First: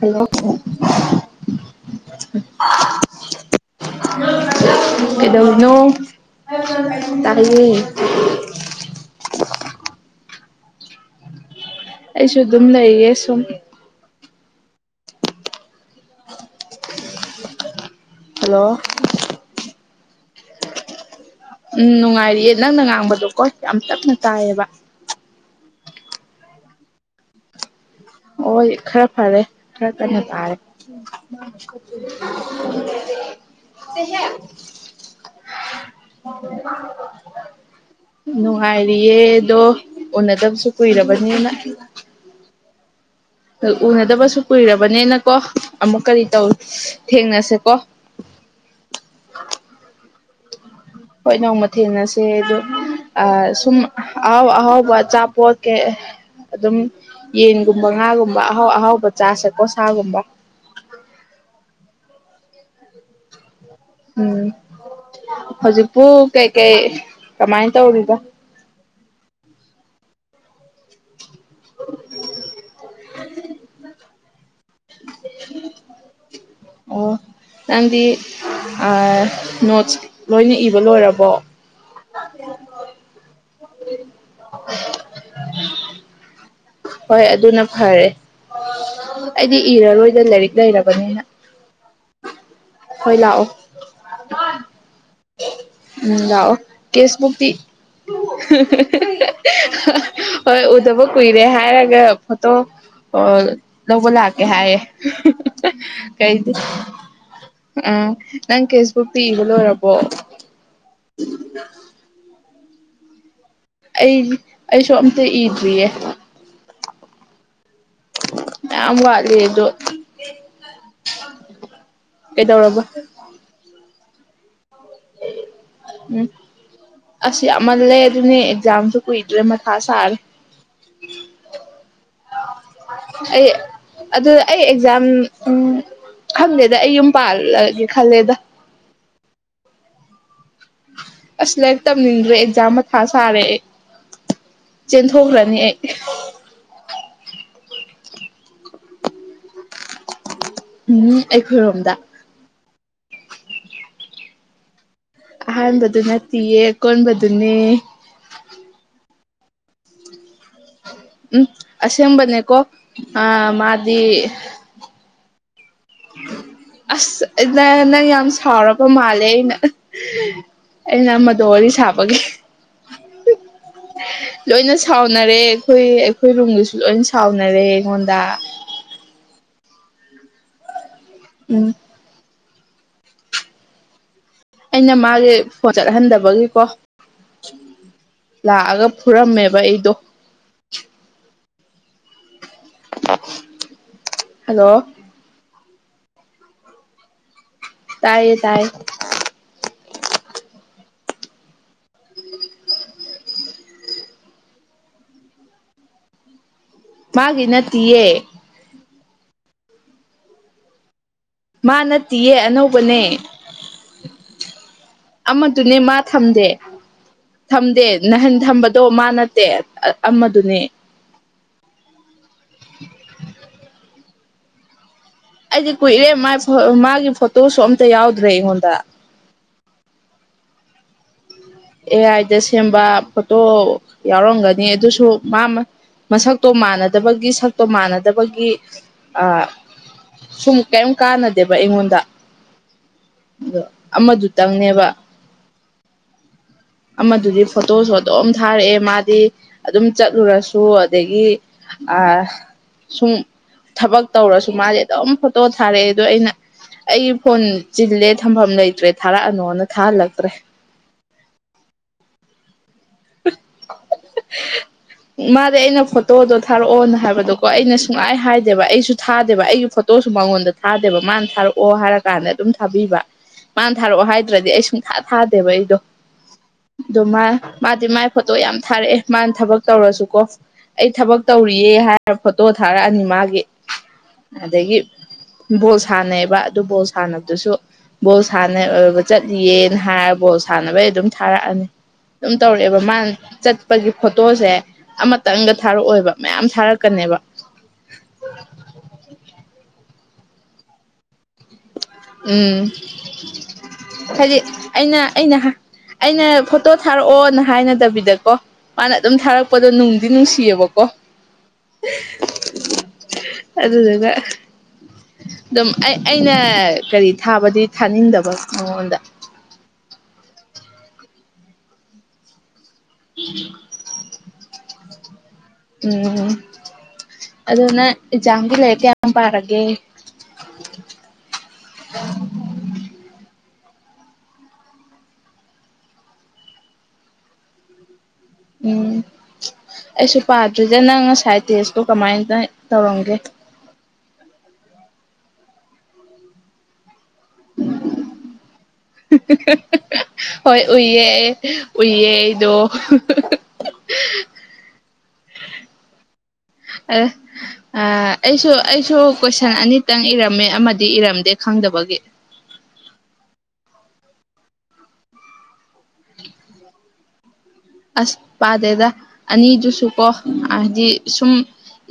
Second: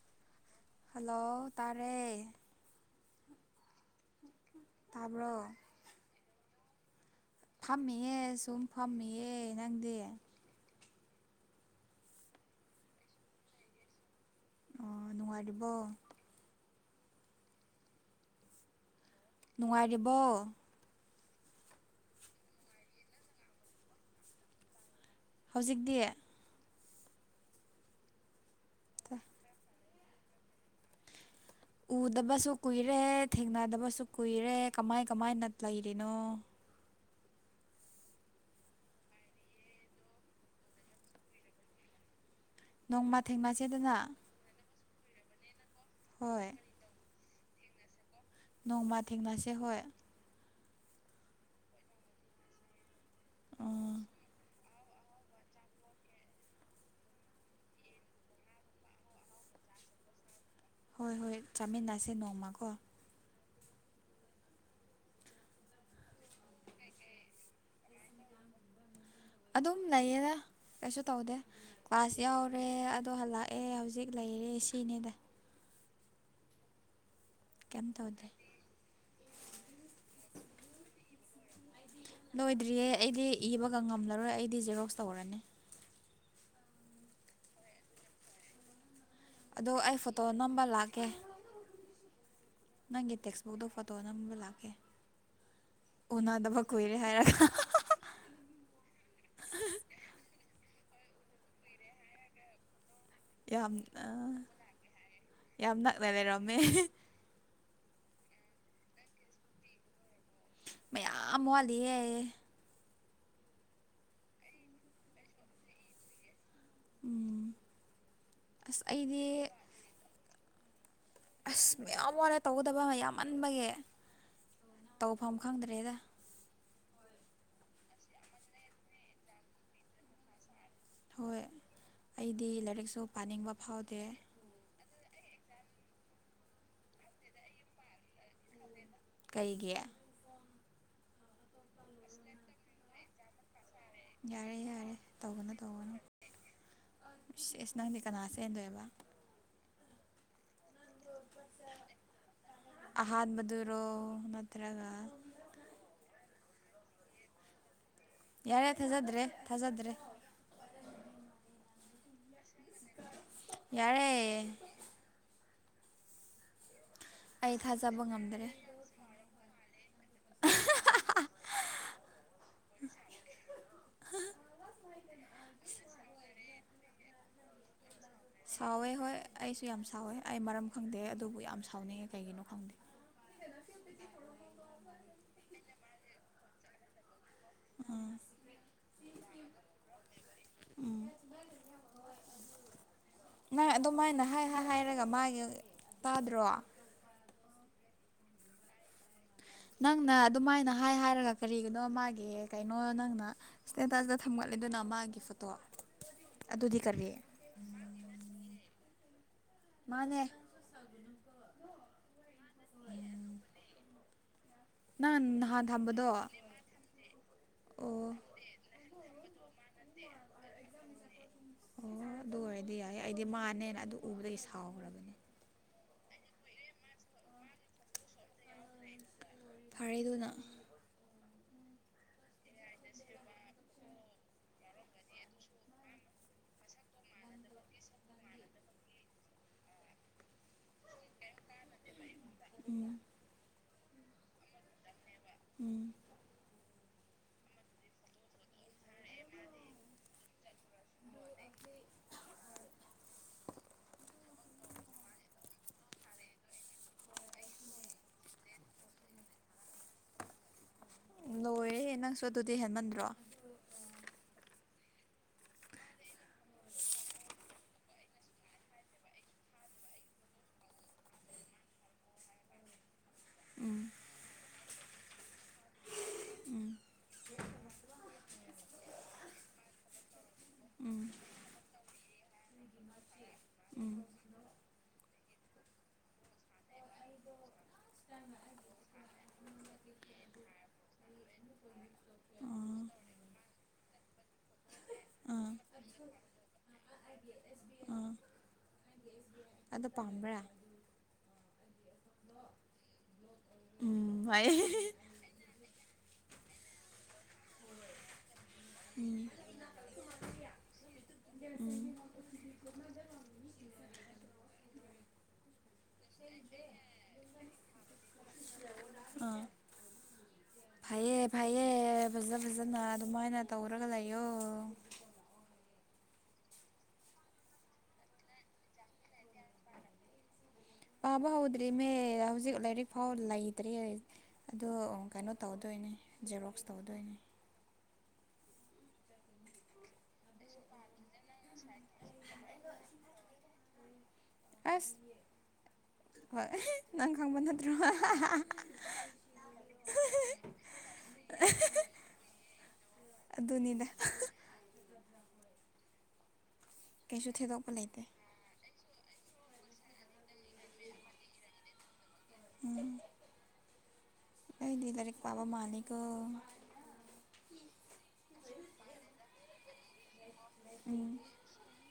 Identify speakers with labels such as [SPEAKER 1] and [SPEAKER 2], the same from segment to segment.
[SPEAKER 1] hello
[SPEAKER 2] hello ꯇꯥꯔꯦ
[SPEAKER 1] [unintelligible]
[SPEAKER 2] ꯇꯥꯕ꯭ꯔꯣ
[SPEAKER 1] ꯀꯩꯗꯧꯔꯤ ꯅꯣ [unintelligible]
[SPEAKER 2] ꯐꯝꯃꯤꯌꯦ ꯁꯨꯝ ꯐꯝꯃꯤꯌꯦ ꯅꯪꯗꯤ
[SPEAKER 1] ꯑꯩꯁꯨ ꯑꯗꯨꯝ ꯂꯩꯌꯦ ꯁꯨꯝ
[SPEAKER 2] ꯑꯣ ꯅꯨꯡꯉꯥꯏꯔꯤꯕꯣ
[SPEAKER 1] ꯍꯜꯂꯣ
[SPEAKER 2] ꯅꯨꯡꯉꯥꯏꯔꯤꯕꯣ
[SPEAKER 1] ꯎꯝ ꯅꯨꯡꯉꯥꯏꯔꯤꯌꯦ ꯅꯪꯅ ꯉꯥꯡꯕꯗꯣꯀꯣ ꯌꯥꯝ ꯇꯞꯅ ꯇꯥꯏꯌꯦꯕ
[SPEAKER 2] ꯍꯧꯖꯤꯛꯇꯤ
[SPEAKER 1] ꯍꯣꯏ ꯈꯔ ꯐꯔꯦ ꯈꯔ ꯀꯟꯅ ꯇꯥꯔꯦ
[SPEAKER 2] ꯎꯗꯕꯁꯨ ꯀꯨꯏꯔꯦ ꯊꯦꯡꯅꯗꯕꯁꯨ ꯀꯨꯏꯔꯦ ꯀꯃꯥꯏ ꯀꯃꯥꯏꯅ ꯂꯩꯔꯤꯅꯣ
[SPEAKER 1] ꯅꯨꯡꯉꯥꯏꯔꯤꯌꯦꯗꯣ ꯎꯅꯗꯕꯁꯨ ꯀꯨꯏꯔꯕꯅꯤꯅ
[SPEAKER 2] ꯅꯣꯡꯃ ꯊꯦꯡꯅ
[SPEAKER 1] ꯎꯅꯗꯕꯁꯨ ꯀꯨꯏꯔꯕꯅꯤꯅꯀꯣ ꯑꯃꯨꯛ ꯀꯔꯤ
[SPEAKER 2] ꯍꯣꯏ
[SPEAKER 1] ꯇꯧ ꯊꯦꯡꯅꯁꯦꯀꯣ
[SPEAKER 2] ꯅꯣꯡꯃꯥ ꯊꯦꯡꯅꯁꯦ ꯍꯣꯏ
[SPEAKER 1] ꯍꯣꯏ ꯅꯣꯡꯃ ꯊꯦꯡꯅꯁꯦ ꯑꯣ ꯁꯨꯝ
[SPEAKER 2] ꯎꯝ
[SPEAKER 1] ꯑꯍꯥꯎ ꯑꯍꯥꯎꯕ ꯑꯆꯥꯄꯣꯠ ꯀꯩ ꯑꯗꯨꯝ ꯌꯦꯟꯒꯨꯝꯕ ꯉꯥꯒꯨꯝꯕ ꯑꯍꯥꯎ ꯑꯍꯥꯎꯕ ꯆꯥꯁꯠꯄ ꯁꯥꯒꯨꯝꯕ
[SPEAKER 2] ꯍꯣꯏ ꯍꯣꯏ ꯆꯥꯃꯤꯟꯅꯁꯦ ꯅꯣꯡꯃꯀꯣ
[SPEAKER 1] ꯎꯝ ꯍꯧꯖꯤꯛꯄꯨ ꯀꯩꯀꯩ ꯀꯃꯥꯏꯅ ꯇꯧꯔꯤꯔꯤꯕ
[SPEAKER 2] ꯑꯗꯨꯝ ꯂꯩꯌꯦꯅ ꯀꯩꯁꯨ ꯇꯧꯗꯦ ꯀ꯭ꯂꯥꯁ ꯌꯥꯎꯔꯦ ꯑꯗꯣ ꯍꯜꯂꯛꯑꯦ ꯍꯧꯖꯤꯛ ꯂꯩꯔꯦ ꯁꯤꯅꯦꯗ
[SPEAKER 1] ꯎꯝ ꯑꯣ
[SPEAKER 2] ꯀꯩꯝ
[SPEAKER 1] ꯅꯪꯗꯤ
[SPEAKER 2] ꯇꯧꯗ꯭ꯔꯦ
[SPEAKER 1] ꯅꯣꯠꯁ ꯂꯣꯏꯅ ꯏꯕ ꯂꯣꯏꯔꯕꯣ
[SPEAKER 2] ꯂꯣꯏꯗ꯭ꯔꯤꯌꯦ ꯑꯩꯗꯤ ꯏꯕꯒ ꯉꯝꯂꯔꯣꯏ ꯑꯩꯗꯤ ꯖꯦꯔꯣꯛꯁ ꯇꯧꯔꯅꯤ
[SPEAKER 1] ꯍꯣꯏ ꯑꯗꯨꯅ ꯐꯔꯦ ꯑꯩꯗꯤ
[SPEAKER 2] ꯑꯗꯣ ꯑꯩ ꯐꯣꯇꯣ
[SPEAKER 1] ꯏꯔꯔꯣꯏꯗ ꯂꯥꯏꯔꯤꯛ
[SPEAKER 2] ꯅꯝꯕ ꯂꯥꯛꯀꯦ
[SPEAKER 1] ꯂꯩꯔꯕꯅꯤꯅ
[SPEAKER 2] ꯅꯪꯒꯤ
[SPEAKER 1] ꯍꯣꯏ ꯂꯥꯛꯑꯣ
[SPEAKER 2] ꯇꯦꯛꯁꯕꯨꯛꯇꯣ ꯐꯣꯇꯣ ꯅꯝꯕ ꯂꯥꯛꯀꯦ
[SPEAKER 1] ꯎꯝ ꯂꯥꯛꯑꯣ
[SPEAKER 2] ꯎꯅꯗꯕ ꯀꯨꯏꯔꯦ ꯍꯥꯏꯔꯒ
[SPEAKER 1] ꯀꯦꯁꯕꯨꯛꯇꯤ [unintelligible] ꯍꯣꯏ ꯎꯗꯕ ꯀꯨꯏꯔꯦ ꯍꯥꯏꯔꯒ ꯐꯣꯇꯣ ꯑꯣ
[SPEAKER 2] ꯌꯥꯝ
[SPEAKER 1] ꯂꯧꯕ ꯂꯥꯛꯀꯦ ꯍꯥꯏꯌꯦ
[SPEAKER 2] ꯌꯥꯝ ꯅꯛꯅ
[SPEAKER 1] ꯀꯩ
[SPEAKER 2] ꯂꯩꯔꯝꯃꯦ
[SPEAKER 1] ꯎꯝ ꯅꯪ ꯐꯦꯁꯕꯨꯛꯇ ꯏꯕ ꯂꯣꯏꯔꯕꯣ
[SPEAKER 2] ꯃꯌꯥꯝ ꯋꯥꯂꯤꯌꯦꯦꯌꯦ
[SPEAKER 1] ꯑꯩ ꯑꯩꯁꯨ ꯑꯝꯇ ꯏꯗ꯭ꯔꯤꯌꯦ
[SPEAKER 2] ꯎꯝ ꯑꯁ
[SPEAKER 1] ꯑꯌꯥꯝ
[SPEAKER 2] ꯑꯩꯗꯤ
[SPEAKER 1] ꯋꯥꯂꯤꯖ
[SPEAKER 2] ꯑꯁ ꯃꯌꯥꯝ ꯋꯥꯂꯦ ꯇꯧꯒꯗꯕ ꯑꯃ ꯌꯥꯝꯃꯟꯕꯒꯤ ꯇꯧꯐꯝ ꯈꯪꯗ꯭ꯔꯦꯗ
[SPEAKER 1] ꯎꯝ ꯑꯁ ꯌꯥꯝꯃꯜꯂꯦ ꯑꯗꯨꯅꯦ ꯑꯦꯛꯖꯥꯝꯁꯨ ꯀꯨꯏꯗ꯭ꯔꯦ ꯃꯊꯥ ꯁꯥꯔꯦ
[SPEAKER 2] ꯍꯣꯏ ꯑꯩꯗꯤ ꯂꯥꯏꯔꯤꯛ
[SPEAKER 1] ꯑꯩ ꯑꯗ ꯑꯩ ꯑꯦꯛꯖꯥꯝ ꯎ ꯈꯪꯗꯦꯗ ꯑꯩ ꯌꯨꯝ ꯄꯥꯜꯂꯒꯦ ꯈꯜꯂꯦꯗ
[SPEAKER 2] ꯀꯩꯒꯤ
[SPEAKER 1] ꯑꯁ ꯂꯥꯏꯔꯤꯛ ꯇꯝꯅꯤꯡꯗ꯭ꯔꯦ ꯑꯦꯛꯖꯥꯝ ꯃꯊꯥ ꯁꯥꯔꯦ
[SPEAKER 2] ꯌꯥꯔꯦ ꯌꯥꯔꯦ ꯇꯧꯒꯅꯨ
[SPEAKER 1] ꯆꯦꯟꯊꯣꯛꯈ꯭ꯔꯅꯤ ꯑꯩ
[SPEAKER 2] ꯇꯧꯒꯅꯨ ꯁ ꯅꯪꯗꯤ ꯀꯅꯥ ꯆ ꯍꯦꯟꯗꯣꯏꯕ
[SPEAKER 1] ꯑꯩꯈꯣꯏꯔꯣꯝꯗ
[SPEAKER 2] ꯑꯍꯥꯟ ꯃꯗꯨꯔꯣ ꯅꯠꯇ꯭ꯔꯒ
[SPEAKER 1] ꯑꯍꯥꯟꯕꯗꯨ ꯅꯠꯇꯦꯌꯦ ꯀꯣꯟꯕꯗꯨꯅꯦ
[SPEAKER 2] ꯌꯥꯔꯦ ꯊꯥꯖꯗ꯭ꯔꯦ ꯊꯥꯖꯗ꯭ꯔꯦ
[SPEAKER 1] ꯎꯝ ꯑꯁꯦꯡꯕꯅꯦꯀꯣ ꯑ ꯃꯥꯗꯤ
[SPEAKER 2] ꯌꯥꯔꯦ
[SPEAKER 1] ꯑꯁ
[SPEAKER 2] ꯑꯩ ꯊꯥꯖꯕ
[SPEAKER 1] ꯅꯪ ꯌꯥꯝ
[SPEAKER 2] ꯉꯝꯗ꯭ꯔꯦ
[SPEAKER 1] ꯁꯥꯎꯔ ꯆ ꯃꯥꯜꯂꯦ ꯑꯩꯅ ꯑꯩꯅ ꯃꯗꯨꯣ ꯋꯥꯔꯤ ꯁꯥꯕꯒꯤ
[SPEAKER 2] [inaudible]
[SPEAKER 1] ꯂꯣꯏꯅ ꯁꯥꯎꯅꯔꯦ ꯑꯩꯈꯣꯏ ꯑꯩꯈꯣꯏ ꯔꯨꯝꯒꯁꯨ ꯂꯣꯏ ꯁꯥꯎꯅꯔꯦ ꯑꯩꯉꯣꯟꯗ
[SPEAKER 2] ꯁꯥꯎꯋꯦ ꯍꯣꯏ ꯑꯩꯁꯨ ꯌꯥꯝ ꯁꯥꯎꯋꯦ ꯑꯩ ꯃꯔꯝ ꯈꯪꯗꯦ ꯑꯗꯨꯕꯨ ꯌꯥꯝ
[SPEAKER 1] ꯎꯝ
[SPEAKER 2] ꯁꯥꯎꯅꯤꯡꯉꯦ ꯀꯩꯒꯤꯅꯣ ꯈꯪꯗꯦ ꯍꯅ ꯁꯤꯗꯗꯤ ꯊꯣꯛ
[SPEAKER 1] ꯑꯩꯅ ꯃꯥꯒꯤ ꯐꯣꯟ ꯆꯠꯍꯟꯗꯕꯒꯤꯀꯣ
[SPEAKER 2] ꯑꯥ
[SPEAKER 1] ꯂꯥꯛꯑꯒ ꯐꯨꯔꯝꯃꯦꯕ ꯑꯩꯗꯣ
[SPEAKER 2] ꯅꯪ ꯑꯗꯨꯃꯥꯏꯅ ꯍꯥꯏ
[SPEAKER 1] ꯍꯜꯂꯣ
[SPEAKER 2] ꯍꯥꯏꯔꯒ ꯃꯥꯒꯤ ꯇꯥꯗ꯭ꯔꯣ
[SPEAKER 1] ꯇꯥꯏꯌꯦ ꯇꯥꯏꯌꯦ
[SPEAKER 2] ꯅꯪꯅ ꯑꯗꯨꯃꯥꯏꯅ ꯍꯥꯏ ꯍꯥꯏꯔꯒ ꯀꯔꯤꯒꯤꯅꯣ ꯃꯥꯒꯤ ꯀꯩꯅꯣ ꯅꯪꯅ ꯁꯗꯇꯥꯁꯤꯗ ꯊꯝꯒꯠꯂꯦ ꯑꯗꯨꯅ ꯃꯥꯒꯤ ꯐꯣꯇꯣ ꯑꯗꯨꯗꯤ ꯀꯔꯤꯜꯂꯤ
[SPEAKER 1] ꯒꯤ ꯅꯠꯇꯌꯦ
[SPEAKER 2] ꯃꯥꯅꯦ ꯁꯒꯅ
[SPEAKER 1] ꯃꯥ ꯅꯠꯇꯤꯌꯦ ꯑꯅꯧꯕꯅꯦ
[SPEAKER 2] ꯅꯪ ꯅꯍꯥꯟ
[SPEAKER 1] ꯑꯃꯗꯨꯅꯦ ꯃꯥ
[SPEAKER 2] ꯊꯝꯕꯗꯣ
[SPEAKER 1] ꯊꯝꯗꯦ
[SPEAKER 2] ꯑꯣ
[SPEAKER 1] ꯊꯝꯗꯦ ꯅꯅꯥꯍꯟ ꯊꯝꯕꯗꯣ ꯃꯥ ꯅꯠꯇꯦ ꯑꯃꯗꯨꯅꯦ
[SPEAKER 2] ꯑꯣ ꯑꯗꯨ ꯑꯣꯏꯔꯗꯤ ꯌꯥꯏ ꯑꯩꯗꯤ ꯃꯥꯟꯅꯦꯅ ꯑꯗꯨ ꯎꯕꯗꯒꯤ ꯁꯥꯎꯈ꯭ꯔꯕꯅꯦ
[SPEAKER 1] ꯑꯩꯗꯤ ꯀꯨꯏꯔꯦ ꯃꯥꯥꯏ ꯃꯥꯒꯤ ꯐꯣꯇꯣꯁꯨ ꯑꯝꯇ ꯌꯥꯎꯗ꯭ꯔꯦ ꯑꯩꯉꯣꯟꯗ
[SPEAKER 2] ꯐꯔꯩꯗꯨꯅ
[SPEAKER 1] ꯑꯦ ꯑꯥꯏꯗ ꯁꯦꯝꯕ ꯐꯣꯇꯣ ꯌꯥꯎꯔꯝꯒꯅꯤ ꯑꯗꯨꯁꯨ ꯃꯥ ꯃꯁꯛꯇꯣ ꯃꯥꯟꯅꯗꯕꯒꯤ ꯁꯛꯇꯣ ꯃꯥꯟꯅ ꯑꯗ ꯑꯩꯈꯣꯏꯒꯤ ꯁꯨꯝ ꯀꯔꯤꯝ ꯀꯥꯟꯅꯗꯦꯕ ꯑꯩꯉꯣꯟꯗ
[SPEAKER 2] ꯎꯝ
[SPEAKER 1] ꯑꯗꯣ ꯑꯃꯗꯨꯇꯪꯅꯦꯕ
[SPEAKER 2] ꯎꯝ
[SPEAKER 1] ꯑꯃꯗꯨꯗꯤ ꯐꯣꯇꯣꯁꯨ ꯑꯗꯨꯝ ꯊꯥꯔꯛꯑꯦ ꯃꯥꯗꯤ ꯑꯗꯨꯝ ꯆꯠꯂꯨꯔꯁꯨ ꯑꯗꯒꯤ ꯑ ꯁ ꯊꯕꯛ ꯇꯧꯔꯁꯨ ꯃꯥꯁꯦ ꯑꯗꯨꯝ ꯐꯣꯇꯣ ꯊꯥꯔꯛꯑꯦ ꯑꯗꯣ ꯑꯩꯅ ꯑꯩ ꯍꯣꯟ ꯆꯤꯜꯂꯦ ꯊꯝꯐꯝ ꯂꯩꯇ꯭ꯔꯦ ꯊꯥꯔꯛꯑꯅꯣꯅ ꯊꯥꯍꯜꯂꯛꯇ꯭ꯔꯦ
[SPEAKER 2] ꯂꯣꯏꯔꯦꯦ ꯅꯪꯁꯨ ꯑꯗꯨꯗꯤ ꯍꯦꯟꯃꯟꯗ꯭ꯔꯣ
[SPEAKER 1] [inaudible] ꯃꯥꯗꯤ ꯑꯩꯅ ꯐꯣꯇꯣꯗꯣ ꯊꯥꯔꯛꯑꯣꯅ ꯍꯥꯏꯕꯗꯣꯀꯣ ꯑꯩꯅ ꯁꯨꯡꯉꯥꯏ ꯍꯥꯏꯗꯦꯕ ꯑꯩꯁꯨ ꯊꯥꯗꯦꯕ ꯑꯩꯒꯤ ꯐꯣꯇꯣ ꯇꯣꯁꯨ ꯃꯉꯣꯟꯗ ꯊꯥꯗꯦꯕ ꯃꯥꯅ ꯊꯥꯔꯛꯑꯣ ꯍꯥꯏꯔ ꯀꯥꯟꯗ ꯑꯗꯨꯝ ꯊꯥꯕꯤꯕ ꯃꯥꯅ
[SPEAKER 2] ꯎꯝ
[SPEAKER 1] ꯊꯥꯔꯛꯑꯣ ꯍꯥꯏꯗ꯭ꯔꯗꯤ ꯑꯩ ꯁꯨꯡꯊꯥ ꯊꯥꯗꯦꯕ ꯑꯩꯗꯣ
[SPEAKER 2] ꯎꯝ
[SPEAKER 1] ꯑꯗꯨꯗ ꯃꯥ ꯃꯥꯗꯤ ꯃꯥꯏ ꯐꯣꯇꯣ ꯌꯥꯝ ꯊꯥꯔꯛꯑꯦ ꯃꯥꯅ ꯊꯕꯛ ꯇꯧꯔꯁꯨꯀꯣ ꯑꯩ
[SPEAKER 2] ꯎꯝ
[SPEAKER 1] ꯊꯕꯛ ꯇꯧꯔꯤꯌꯦ ꯍꯥꯏꯔ ꯐꯣꯇꯣ ꯊꯥꯔꯛꯑꯅꯤ ꯃꯥꯒꯤ
[SPEAKER 2] ꯎꯝ
[SPEAKER 1] ꯑꯗꯒꯤ ꯕꯣꯜ ꯁꯥꯟꯅꯩꯕ ꯑꯗꯨ ꯕꯣꯜ ꯁꯥꯟꯅꯕꯗꯨꯁꯨ ꯕꯣꯜ ꯁꯥꯟꯅꯕ ꯆꯠꯂꯤꯌꯦꯅ ꯍꯥꯏꯔꯒ ꯕꯣꯜ ꯁꯥꯟꯅꯕꯩ ꯑꯗꯨꯝ ꯊꯥꯔꯛꯑꯅꯤ ꯑꯗꯨꯝ ꯇꯧꯔꯛꯑꯦꯕ
[SPEAKER 2] ꯑꯥ
[SPEAKER 1] ꯃꯥꯅ ꯆꯠꯄꯒꯤ ꯐꯣꯇꯣꯁꯦ
[SPEAKER 2] ꯑꯥ
[SPEAKER 1] ꯑꯃꯇꯪꯒ ꯊꯥꯔꯛꯑꯣꯕ ꯃꯌꯥꯝ ꯊꯥꯔꯛꯀꯅꯦꯕ
[SPEAKER 2] ꯑꯗꯨꯗꯣ ꯄꯥꯝꯕ꯭ꯔ
[SPEAKER 1] ꯎꯝ
[SPEAKER 2] ꯎꯝ
[SPEAKER 1] ꯍꯥꯏꯗꯤ
[SPEAKER 2] ꯍꯥꯏꯌꯦ
[SPEAKER 1] ꯑꯩꯅ ꯑꯩꯅ ꯑꯩꯅ ꯐꯣꯇꯣ ꯊꯥꯔꯛꯑꯣꯅ ꯍꯥꯏꯅꯗꯕꯤꯗꯀꯣ ꯃꯥꯅ ꯑꯗꯨꯝ
[SPEAKER 2] ꯎꯝ
[SPEAKER 1] ꯊꯥꯔꯛꯄꯗꯣ ꯅꯨꯡꯗꯤ ꯅꯨꯡꯁꯤꯌꯦꯕꯀꯣ
[SPEAKER 2] ꯎꯝ
[SPEAKER 1] ꯑꯗꯨꯗꯕ ꯑꯗꯨꯝ ꯑꯩ ꯑꯩꯅ ꯀꯔꯤ ꯊꯥꯕꯗꯤ ꯊꯥꯅꯤꯡꯗꯕ ꯃꯉꯣꯟꯗ
[SPEAKER 2] ꯐꯩꯌꯦꯦ ꯐꯩꯌꯦ ꯐꯖ ꯐꯖꯅ ꯑꯗꯨꯃꯥꯏꯅ ꯇꯧꯔꯒ ꯂꯩꯌꯣ
[SPEAKER 1] ꯎꯝ ꯑꯗꯅ ꯑꯦꯖꯥꯒꯤ ꯂꯦꯇ ꯌꯥ ꯄꯔꯒꯦ
[SPEAKER 2] ꯄꯥꯕ ꯍꯧꯗ꯭ꯔꯤꯃꯦ ꯍꯧꯖꯤꯛ ꯂꯥꯏꯔꯤꯛ ꯐꯥꯎ ꯂꯩꯇ꯭ꯔꯤ ꯑꯗꯣ ꯀꯩꯅꯣ ꯇꯧꯗꯣꯏꯅꯤ ꯖꯦꯔꯣꯛꯁ ꯇꯧꯗꯣꯏꯅꯤ
[SPEAKER 1] ꯎꯝ ꯑꯩꯁꯨ ꯄꯥꯗ꯭ꯔꯤꯗ ꯅꯪ ꯉꯁꯥꯏ ꯇꯦꯁꯇꯣ ꯀꯃꯥꯏꯅ ꯇꯧꯔꯝꯒꯦ
[SPEAKER 2] ꯑꯁ ꯍꯣꯏ ꯅꯪ ꯈꯪꯕ ꯅꯠꯇ꯭ꯔꯣ
[SPEAKER 1] [unintelligible] ꯍꯣꯏ ꯎꯏꯌꯦ ꯎꯏꯌꯦꯗꯣ
[SPEAKER 2] ꯑꯗꯨꯅꯤꯗ
[SPEAKER 1] ꯑ
[SPEAKER 2] ꯀꯩꯁꯨ ꯊꯦꯗꯣꯛꯄ
[SPEAKER 1] ꯑ
[SPEAKER 2] ꯂꯩꯇꯦ
[SPEAKER 1] ꯑꯩꯁꯨ ꯑꯩꯁꯨ ꯀꯣꯏꯁꯟ ꯑꯅꯤꯇꯪ ꯏꯔꯝꯃꯦ ꯑꯃꯗꯤ ꯏꯔꯝꯗꯦ ꯈꯪꯗꯕꯒꯤ
[SPEAKER 2] ꯎꯝ ꯑꯩꯗꯤ ꯂꯩꯔꯦ ꯄꯕꯥ ꯃꯥꯅꯤꯀ
[SPEAKER 1] ꯑꯁ ꯄꯥꯗꯦꯗ ꯑꯅꯤꯗꯨꯁꯨ ꯀꯣ ꯍꯥꯏꯗꯤ
[SPEAKER 2] ꯎꯝ
[SPEAKER 1] ꯁꯨꯝ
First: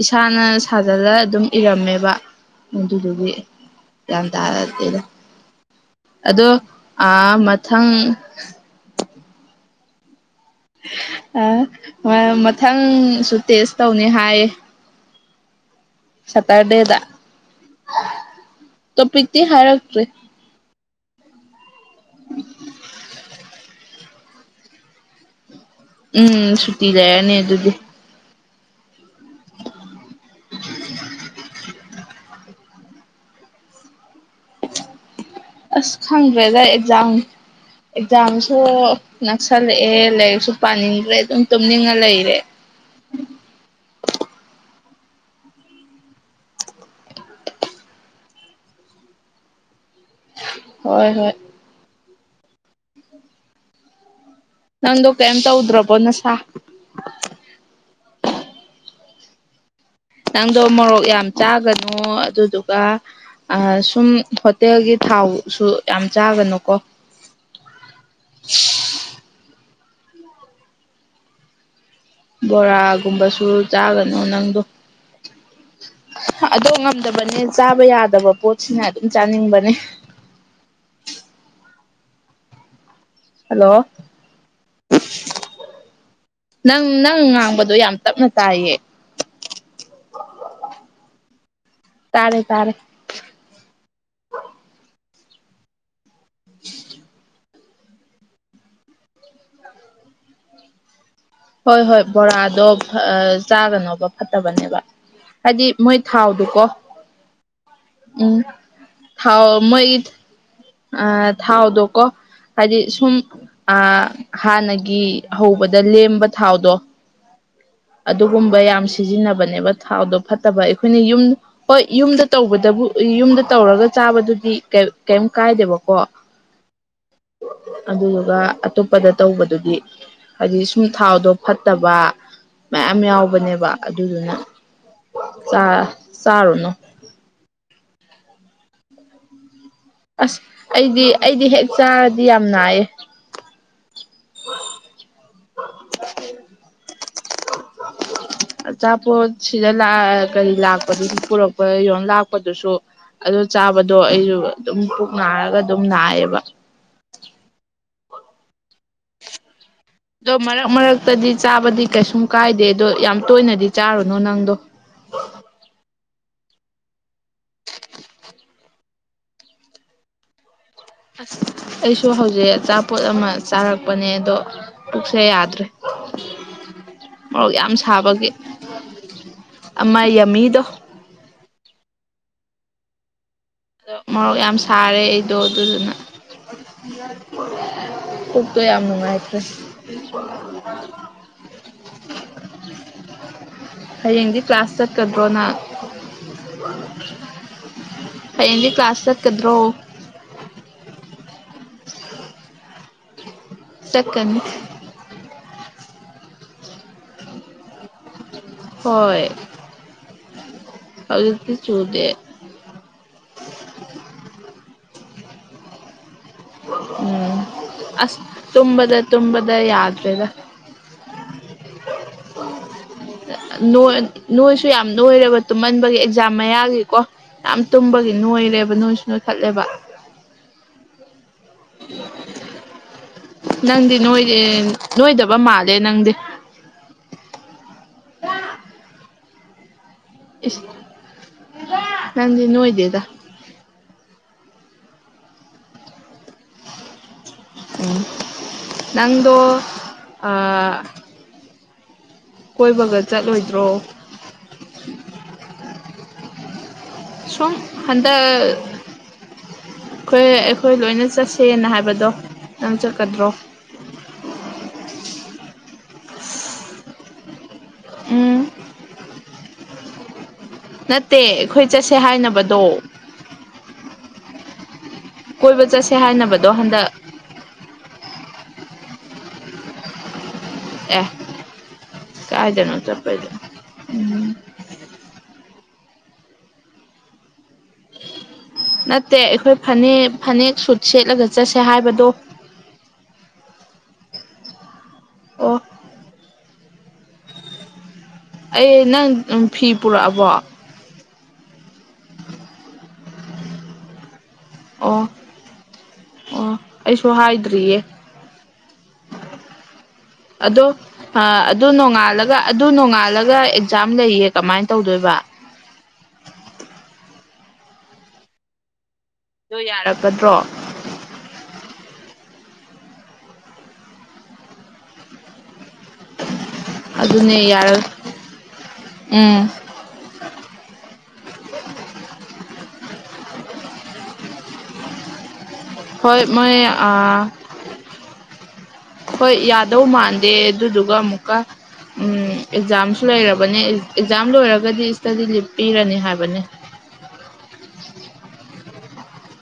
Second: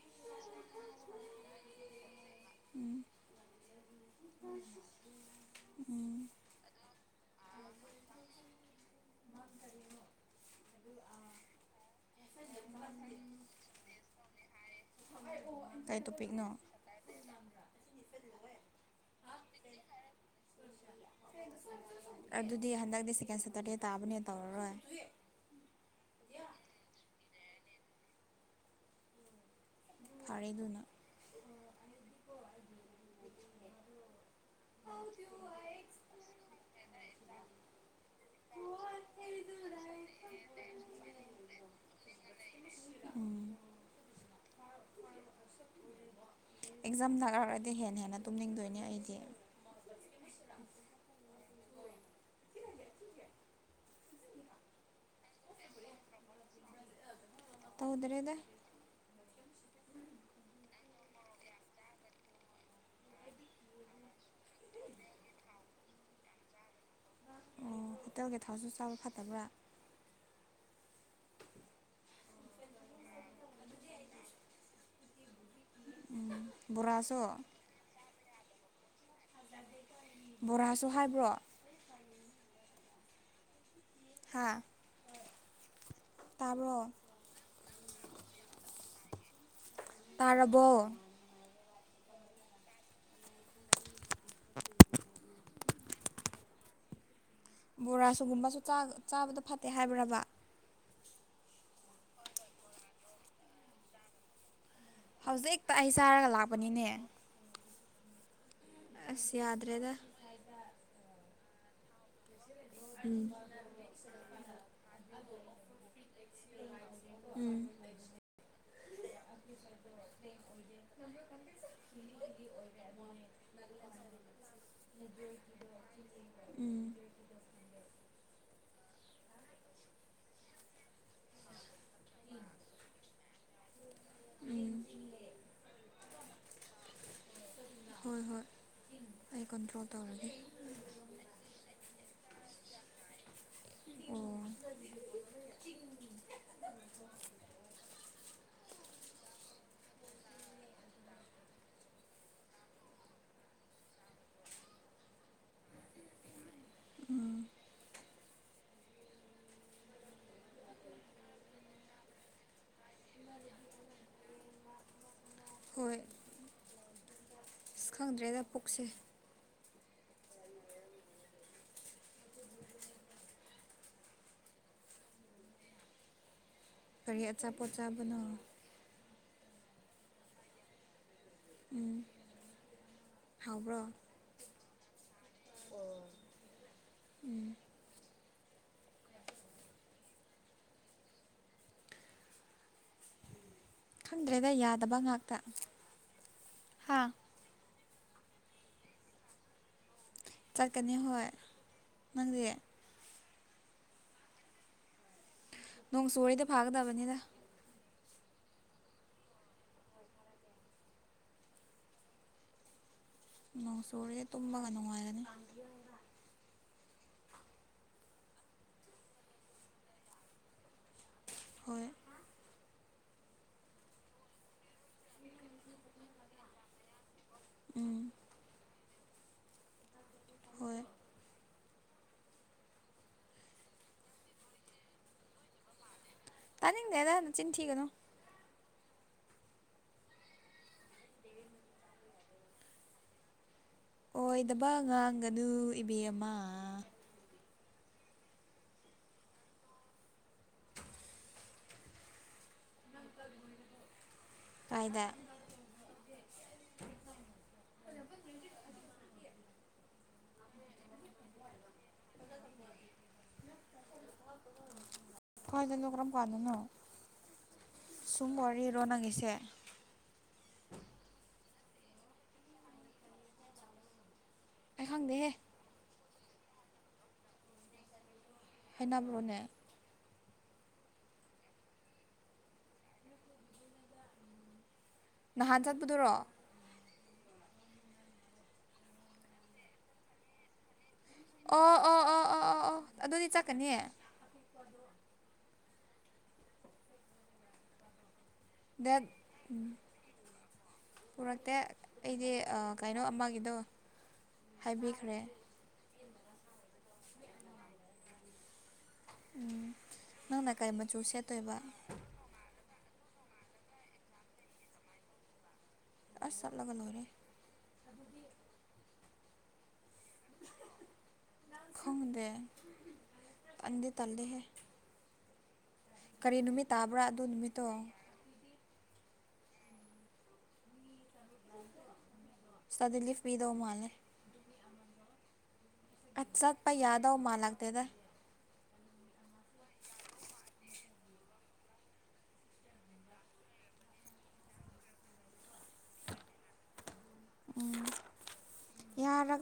[SPEAKER 1] ꯏꯁꯥꯅ ꯁꯥꯖꯜꯂ ꯑꯗꯨꯝ ꯏꯔꯝꯃꯦꯕ ꯑꯗꯨꯗꯨꯒꯤ ꯒ꯭ꯌꯥꯟ ꯇꯥꯔꯗꯤꯦꯅꯦ ꯑꯗꯣ ꯑ ꯃꯊꯪ ꯑꯣꯏ ꯃꯊꯪꯁꯨ ꯇꯦꯁ ꯇꯧꯅꯤ ꯍꯥꯏꯌꯦ
[SPEAKER 2] ꯀꯥꯏ ꯇ
[SPEAKER 1] ꯁꯇꯔ ꯗꯦꯗ ꯇ ꯄꯤꯇ ꯍꯥꯏꯔꯛꯇ꯭ꯔꯦ
[SPEAKER 2] ꯊꯦꯡꯀ꯭ꯌꯨ ꯁꯣ ꯃ ꯑꯗꯨꯗꯤ ꯍꯟꯗꯛꯇ ꯁꯦꯀꯦꯟ ꯁꯦꯇꯔꯗꯦ ꯇꯥꯕꯅꯦ ꯇꯧꯔꯔꯣꯏ
[SPEAKER 1] ꯎꯝ ꯁꯨꯇꯤ ꯂꯩꯔꯅꯤ ꯑꯗꯨꯗꯤ
[SPEAKER 2] ꯐꯔꯦꯗꯨꯅ
[SPEAKER 1] ꯑꯁ ꯈꯪꯗ꯭ꯔꯦꯖꯥ ꯑꯦꯛꯖꯥꯝ ꯑꯦꯛꯖꯥꯝꯁꯨ ꯅꯛꯁꯜꯂꯛꯑꯦ ꯂꯥꯏꯔꯤꯛꯁꯨ ꯄꯥꯅꯤꯡꯈ꯭ꯔꯦ ꯑꯗꯨꯝ ꯇꯨꯝꯅꯤꯡꯉ ꯂꯩꯔꯦ
[SPEAKER 2] ꯎꯝ ꯑꯦꯛꯖꯥꯝ ꯊꯥꯛꯔꯛꯔꯗꯤ ꯍꯦꯟꯅ ꯍꯦꯟꯅ ꯇꯨꯝꯅꯤꯡꯗꯣꯏꯅꯤ ꯑꯩꯗꯤ
[SPEAKER 1] ꯍꯣꯏ ꯍꯣꯏ ꯅꯪꯗꯣ ꯀꯩꯝ ꯇꯧꯗ꯭ꯔꯕꯣ ꯅꯁꯥ
[SPEAKER 2] ꯍ ꯇꯧꯗ꯭ꯔꯦꯗ
[SPEAKER 1] ꯅꯪꯗꯣ ꯃꯣꯔꯣꯛ ꯌꯥꯝ ꯆꯥꯒꯅꯨ ꯑꯗꯨꯗꯨꯒ ꯁꯨꯝ ꯍꯣꯇꯦꯜꯒꯤ ꯊꯥꯎꯁꯨ ꯌꯥꯝ ꯆꯥꯒꯅꯨꯀꯣ
[SPEAKER 2] ꯎꯝ ꯍꯣꯇꯦꯜꯒꯤ ꯊꯥꯎꯁꯨ ꯆꯥꯕ ꯐꯠꯇꯕ꯭ꯔꯥ
[SPEAKER 1] ꯕꯣꯔꯥꯒꯨꯝꯕꯁꯨ ꯆꯥꯒꯅꯨ ꯅꯪꯗꯣ ꯑꯗꯨꯣ
[SPEAKER 2] ꯕꯣꯔꯥꯁꯨ
[SPEAKER 1] ꯉꯝꯗꯕꯅꯦ ꯆꯥꯕ ꯌꯥꯗꯕ ꯄꯣꯠꯁꯤꯅ ꯑꯗꯨꯝ ꯆꯥꯅꯤꯡꯕꯅꯦ
[SPEAKER 2] ꯕꯣꯔꯥꯁꯨ ꯍꯥꯏꯕ꯭ꯔꯣ
[SPEAKER 1] ꯍꯜꯂꯣ
[SPEAKER 2] ꯍꯥꯥ ꯇꯥꯔꯣ
[SPEAKER 1] ꯪ ꯉꯥꯡꯕꯗꯣ ꯌꯥꯝ ꯇꯞꯅ ꯇꯥꯏꯌꯦ
[SPEAKER 2] ꯄꯔꯔꯕ
[SPEAKER 1] ꯇꯥꯔꯦ ꯇꯥꯔꯦ [unintelligible]
[SPEAKER 2] ꯕꯣꯔꯥꯁꯨꯒꯨꯝꯕꯁꯨ ꯆꯥꯕꯗ ꯐꯠꯇꯦ ꯍꯥꯏꯕ꯭ꯔꯕ
[SPEAKER 1] ꯍꯣꯏ ꯍꯣꯏ ꯕꯣꯔꯥꯗꯣ ꯆꯥꯒꯅꯣꯕ ꯐꯠꯇꯕꯅꯦꯕ ꯍꯥꯏꯗꯤ
[SPEAKER 2] ꯍꯧꯖꯤꯛꯇ ꯑꯩ
[SPEAKER 1] ꯃꯣꯏ
[SPEAKER 2] ꯆꯥꯔꯒ
[SPEAKER 1] ꯊꯥꯎꯗꯨꯀꯣ
[SPEAKER 2] ꯂꯥꯛꯄꯅꯤꯅꯦ
[SPEAKER 1] ꯎꯝ
[SPEAKER 2] ꯑꯁ
[SPEAKER 1] ꯊꯥꯎ
[SPEAKER 2] ꯌꯥꯗ ꯔꯗ
[SPEAKER 1] ꯃꯣꯏꯒꯤ ꯊꯥꯎꯗꯣꯀꯣ ꯍꯥꯏꯗꯤ ꯁꯨꯝ
[SPEAKER 2] ꯎꯝ
[SPEAKER 1] ꯑ ꯍꯥꯟꯅꯒꯤ ꯍꯧꯕꯗ ꯂꯦꯝꯕ ꯊꯥꯎꯗꯣ
[SPEAKER 2] ꯎꯝ
[SPEAKER 1] ꯑꯗꯨꯒꯨꯝꯕ ꯌꯥꯝ ꯁꯤꯖꯤꯟꯅꯕꯅꯦꯕ ꯊꯥꯎꯗꯣ ꯐꯠꯇꯕ ꯑꯩꯈꯣꯏꯅ ꯌꯨꯝ ꯍꯣꯏ ꯌꯨꯝꯗ ꯇꯧꯕꯗꯕꯨ ꯌꯨꯝꯗ ꯇꯧꯔꯒ ꯆꯥꯕꯗꯨꯗꯤ ꯀꯩꯝ ꯀꯥꯏꯗꯦꯕꯀꯣ
[SPEAKER 2] ꯎꯝ
[SPEAKER 1] ꯑꯗꯨꯗꯨꯒ ꯑꯇꯣꯞꯄꯗ ꯇꯧꯕꯗꯨꯗꯤ ꯍꯥꯏꯗꯤ ꯁꯨꯝ ꯊꯥꯎꯗꯣ ꯐꯠꯇꯕ ꯃꯌꯥꯝ ꯌꯥꯎꯕꯅꯦꯕ ꯑꯗꯨꯗꯨꯅ
[SPEAKER 2] ꯎꯝ
[SPEAKER 1] ꯆꯥꯔꯨꯅꯨ
[SPEAKER 2] ꯍꯣꯏ ꯍꯣꯏ ꯑꯩꯥꯏ ꯀꯣꯟꯇ꯭ꯔꯣꯜ
[SPEAKER 1] ꯑꯁ ꯑꯩꯗꯤ ꯑꯩꯗꯤ ꯍꯦꯛ ꯆꯥꯔꯗꯤ ꯌꯥꯝ ꯅꯥꯏꯌꯦ
[SPEAKER 2] ꯑꯣ
[SPEAKER 1] ꯑꯆꯥꯄꯣꯠ ꯁꯤꯗꯑ ꯀꯔꯤ ꯂꯥꯛꯄꯗꯨꯁꯨ ꯄꯨꯔꯛꯄ ꯌ ꯂꯥꯛꯄꯗꯨꯁꯨ ꯑꯗꯨ ꯆꯥꯕꯗꯣ ꯑꯩꯁꯨ ꯑꯗꯨꯝ ꯄꯨꯛ ꯅꯥꯔꯒ ꯑꯗꯨꯝ ꯅꯥꯏꯌꯦꯕ [unintelligible] ꯑꯗꯣ ꯃꯔꯛ ꯃꯔꯛꯇꯗꯤ ꯆꯥꯕꯗꯤ ꯀꯩꯁꯨꯝ ꯀꯥꯏꯗꯦ ꯑꯗꯣ ꯌꯥꯝ ꯇꯣꯏꯅꯗꯤ ꯆꯥꯔꯨꯅꯨ ꯅꯪꯗꯣ
[SPEAKER 2] ꯍꯣꯏ ꯑꯁ ꯈꯪꯗ꯭ꯔꯦꯗ ꯄꯨꯛꯁꯦ
[SPEAKER 1] ꯑꯁ ꯑꯩꯁꯨ ꯍꯧꯖꯤꯛ ꯑꯆꯥꯄꯣꯠ ꯑꯃ ꯆꯥꯔꯛꯄꯅꯦ ꯑꯗꯣ ꯄꯨꯛꯁꯦ ꯌꯥꯗ꯭ꯔꯦ
[SPEAKER 2] ꯀꯔꯤ
[SPEAKER 1] ꯃꯣꯔꯣꯛ
[SPEAKER 2] ꯑꯆꯥꯄꯣꯠ
[SPEAKER 1] ꯌꯥꯝ
[SPEAKER 2] ꯆꯥꯕꯅꯣ
[SPEAKER 1] ꯁꯥꯕꯒꯤ ꯑꯃ ꯌꯥꯝꯃꯤꯗꯣ
[SPEAKER 2] ꯎꯝ ꯍꯥꯎꯕ꯭ꯔꯣ
[SPEAKER 1] ꯃꯣꯛ ꯌꯥꯝ ꯁꯥꯔꯦ ꯑꯩꯗꯣ ꯑꯗꯨꯗꯨꯅ ꯄꯨꯛꯇꯣ ꯌꯥꯝ ꯅꯨꯡꯉꯥꯏꯇ ꯍꯌꯦꯡꯗꯤ ꯀ꯭ꯂꯥꯁ ꯆꯠꯀꯗ꯭ꯔꯣꯅ
[SPEAKER 2] ꯍꯥ
[SPEAKER 1] ꯐꯗꯤ ꯀ꯭ꯂꯥꯁꯇ ꯀꯗ꯭ꯔꯣ
[SPEAKER 2] ꯆꯠꯀꯅꯤ ꯍꯣꯏ ꯅꯪꯁꯦ
[SPEAKER 1] ꯆꯀꯅꯤ
[SPEAKER 2] ꯅꯣꯡ ꯁꯣꯔꯤꯗ ꯐꯥꯒꯗꯕꯅꯤꯦꯗ
[SPEAKER 1] ꯍꯣꯏ ꯍꯧꯖꯤꯛꯇꯤ ꯆꯨꯗꯦ
[SPEAKER 2] ꯅꯣꯡ ꯆꯨꯔꯦ ꯇꯨꯝꯃꯒ ꯅꯨꯡꯉꯥꯏꯔꯅꯤ
[SPEAKER 1] ꯎꯝ ꯑꯁ ꯇꯨꯝꯝꯕꯗ ꯇꯨꯝꯗ ꯌꯥꯗ꯭ꯔꯦꯗ
[SPEAKER 2] ꯍꯣꯏ
[SPEAKER 1] ꯅꯣꯏꯁꯨ ꯌꯥꯝ ꯅꯣꯏꯔꯦꯕ ꯇꯨꯝꯍꯟꯕꯒꯤ ꯑꯦꯛꯖꯥꯝ ꯃꯌꯥꯒꯤꯀꯣ ꯌꯥꯝ
[SPEAKER 2] ꯎꯝ
[SPEAKER 1] ꯇꯨꯝꯕꯒꯤ ꯅꯣꯏꯔꯦꯕ ꯅꯣꯏꯁꯨ ꯅꯣꯏꯊꯠꯂꯦꯕ
[SPEAKER 2] ꯍꯣꯏ
[SPEAKER 1] ꯅꯪꯗꯤ ꯅꯣꯏꯗꯦ ꯅꯣꯏꯗꯕ ꯃꯥꯜꯂꯦ ꯅꯪꯗꯤ
[SPEAKER 2] ꯇꯥꯅꯤꯡꯗꯦꯔ ꯅ ꯆꯤꯟ ꯊꯤꯒꯅꯨ
[SPEAKER 1] ꯏꯁ ꯅꯗ ꯅꯣꯣꯏꯗꯦꯗ
[SPEAKER 2] ꯑꯣꯏꯗꯕ ꯉꯥꯡꯒꯅꯨ ꯏꯕꯦꯝꯃ
[SPEAKER 1] ꯎ ꯅꯪꯗ ꯀꯣꯏꯕꯒ ꯆꯠꯂꯣꯏꯗ꯭ꯔꯣ
[SPEAKER 2] ꯀꯥꯏꯗ
[SPEAKER 1] ꯁꯨ ꯍꯟꯗꯛ ꯑꯩꯈꯣꯏ ꯑꯩꯈꯣꯏ ꯂꯣꯏꯅ ꯆꯠꯁꯦꯅ ꯍꯥꯏꯕꯗꯣ ꯅꯪ ꯆꯠꯀꯗ꯭ꯔꯣ
[SPEAKER 2] ꯀꯣꯏꯗ ꯂ ꯀ꯭ꯔꯝ ꯄꯥꯗꯅ ꯁꯨꯝꯕ
[SPEAKER 1] ꯎꯝ
[SPEAKER 2] ꯋꯥꯔꯤꯔꯣ ꯅꯪꯁꯦ
[SPEAKER 1] ꯅꯠꯇꯦ ꯑꯩꯈꯣꯏ ꯆꯠꯁꯦ ꯍꯥꯏꯅꯕꯗꯣ
[SPEAKER 2] ꯑꯩ ꯈꯪꯗꯦꯍꯦ
[SPEAKER 1] ꯀꯣꯏꯕ ꯆꯠꯁꯦ ꯍꯥꯏꯅꯕꯗꯣ ꯍꯟꯗꯛ
[SPEAKER 2] ꯍꯩꯅꯕ꯭ꯔꯣꯅꯦ
[SPEAKER 1] ꯑꯦ ꯀꯥꯏꯗꯅꯣ ꯆꯄꯣꯏꯗ ꯎꯝ
[SPEAKER 2] ꯅꯍꯥꯟ ꯆꯠꯄꯗꯔꯣ
[SPEAKER 1] ꯅꯠꯇꯦ ꯑꯩꯈꯣꯏ ꯐꯅꯦꯛ ꯐꯅꯦꯛ ꯁꯨꯠ ꯁꯦꯠꯂꯒ ꯆꯠꯁꯦ
[SPEAKER 2] ꯑꯣ ꯑꯣ
[SPEAKER 1] ꯍꯥꯏꯕꯗꯣ
[SPEAKER 2] ꯑꯣ ꯑꯣ ꯑꯗꯨꯗꯤ ꯆꯠꯀꯅꯤ ꯍ
[SPEAKER 1] ꯑꯣ ꯑꯩ
[SPEAKER 2] ꯗꯦꯠ
[SPEAKER 1] ꯅꯪ ꯐꯤ ꯄꯨꯔꯛꯑꯕꯣ
[SPEAKER 2] ꯄꯨꯔꯛꯇꯦ ꯑꯩꯗꯤ ꯀꯩꯅꯣ ꯑꯃꯒꯤꯗꯣ
[SPEAKER 1] ꯑꯣ
[SPEAKER 2] ꯍꯥꯏꯕꯤꯈ꯭ꯔꯦ
[SPEAKER 1] ꯑꯣ ꯑꯩꯁꯨ ꯍꯥꯏꯗ꯭ꯔꯤꯌꯦ
[SPEAKER 2] ꯅꯪꯅ
[SPEAKER 1] ꯑꯗꯣ
[SPEAKER 2] ꯀꯩ ꯃꯆꯨ
[SPEAKER 1] ꯑꯥ
[SPEAKER 2] ꯁꯦꯠꯇꯣꯏꯕ
[SPEAKER 1] ꯑꯗꯣ ꯅꯣꯡꯉꯥꯜꯂ ꯑꯗꯨ ꯅꯣꯡꯉꯥꯜꯂꯒ ꯑꯦꯛꯖꯥꯝ ꯂꯩꯌꯦ ꯀꯃꯥꯏꯅ ꯇꯧꯗꯣꯏꯕ
[SPEAKER 2] ꯑ ꯆꯠꯂꯒꯜ ꯑꯣꯏꯔꯦ
[SPEAKER 1] ꯑꯗ ꯌꯥꯔꯛꯀꯗ꯭ꯔꯣ
[SPEAKER 2] ꯈꯡꯗꯦ ꯇꯟꯗꯤ ꯇꯟꯂꯦ ꯍꯦ ꯇꯥꯕ꯭ꯔꯥ ꯑꯗꯨ
[SPEAKER 1] ꯑꯗꯨꯅꯦ
[SPEAKER 2] ꯅꯨꯃꯤꯠꯇꯣ
[SPEAKER 1] ꯌꯥꯔꯣꯏ ꯎꯝ
[SPEAKER 2] ꯁꯇꯗꯨ ꯂꯦꯕ ꯄꯤꯗꯧ ꯃꯥꯜꯂꯦ
[SPEAKER 1] ꯍꯣꯏ ꯃꯣꯏ
[SPEAKER 2] ꯑꯁꯠꯄꯥꯏ ꯌꯥꯗꯧ
[SPEAKER 1] ꯑꯥ
[SPEAKER 2] ꯃꯥ ꯂꯥꯛꯒꯇꯗ
[SPEAKER 1] ꯍꯣꯏ ꯌꯥꯗꯧ ꯃꯥꯟꯗꯦ ꯑꯗꯨꯗꯨꯒ ꯑꯃꯨꯛꯀ ꯑꯦꯛꯖꯥꯝꯁꯨ ꯂꯩꯔꯕꯅꯤ ꯑꯦꯛꯖꯥꯝ ꯂꯣꯏꯔꯒꯗꯤ ꯏꯁꯇꯗꯤ ꯂꯤꯞ ꯄꯤꯔꯅꯤ ꯍꯥꯏꯕꯅꯤ
[SPEAKER 2] ꯌꯥꯅ